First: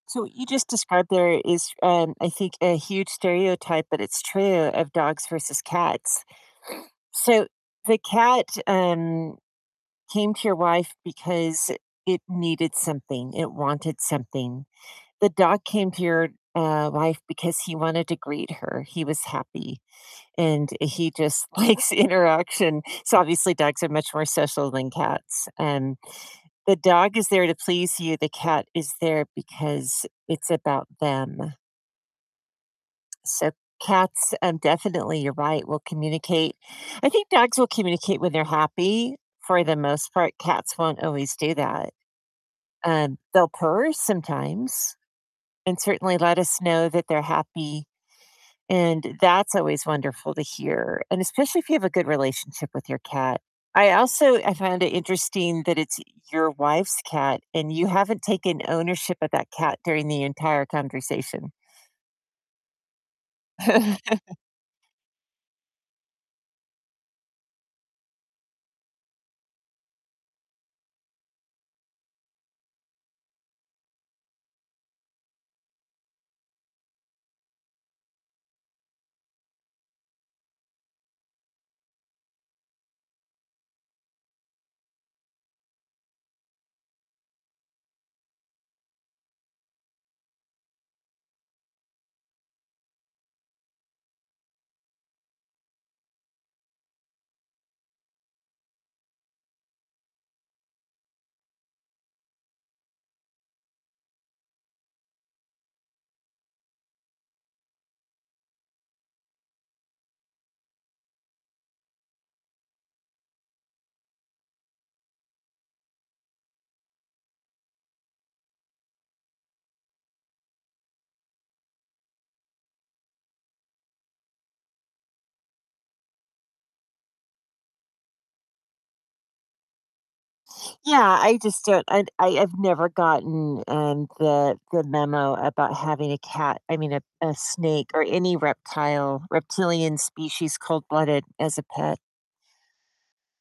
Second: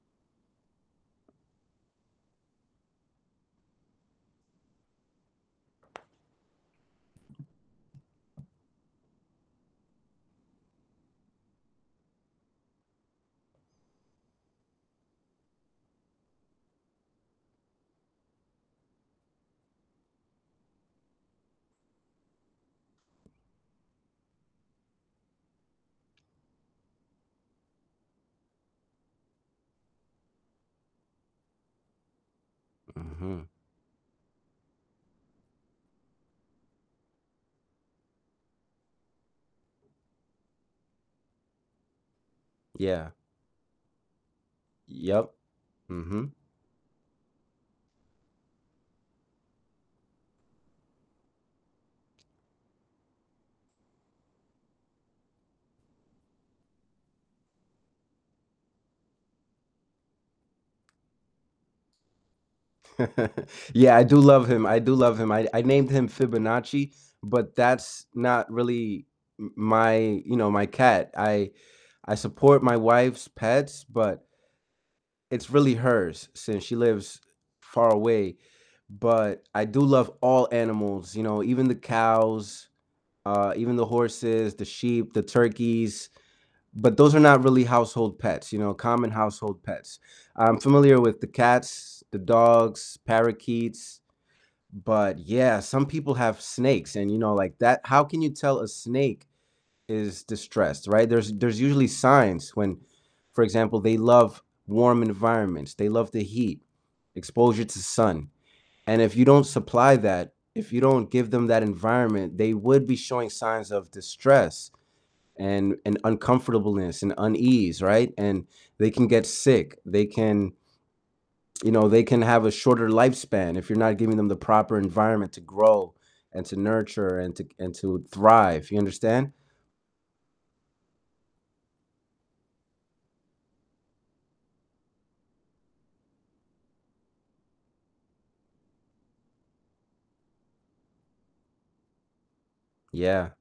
So, you just described there is, um, I think a huge stereotype- but it's true- of dogs versus cats. So, the cat, um, came to your wife because it needed something, it wanted something. The dog came to your, uh, wife because he wanted to greet her, he was happy, and he just likes interaction, so obviously, dogs are much more social than cats, um, the dog is there to please you, the cat is there because it's about them. Mhm. So, cats, um, definitely, you're right, will communicate. I think dogs will communicate when they're happy, for the most part, cats won't always do that. Yeah. Um, they'll purr sometimes Yep. and certainly Mhm. let us know that they're happy. And that's always wonderful to hear, and especially if you have a good relationship with your cat, I also I found it interesting that it's your wife's cat, and you haven't taken ownership of that cat during the entire conversation. Yeah, I do love him, I do love him, I I named him Fibonacci, but that's not really m my you know, my cat, I I support my wife's pets, but it's really hers since she lives far away, but I do love all animals, you know, even the cows, uh, even the horses, the sheep, the turkeys, but those are not really household pets, you know? Common household pets, I'm familiar with the cats, the dogs, parakeets, but, yeah, some people have snakes and, you know, like that how can you tell a snake is distressed, right? There's there's usually signs when for example, they love warm environments, they love the heat, exposure to sun, and if you don't supply that, if you don't give them that environment, they would be showing signs of distress, and and uncomfortableness, and unease, right? And they can get sick, they can you know, they can have a shorter lifespan if you're not giving them the proper environment to grow, and to nurture, and to c and to thrive, you understand? Yeah, I just don't I d I have never gotten, um, the the memo about having a cat I mean, a a snake or any reptile reptilian species, cold-blooded, as a pet. Yeah.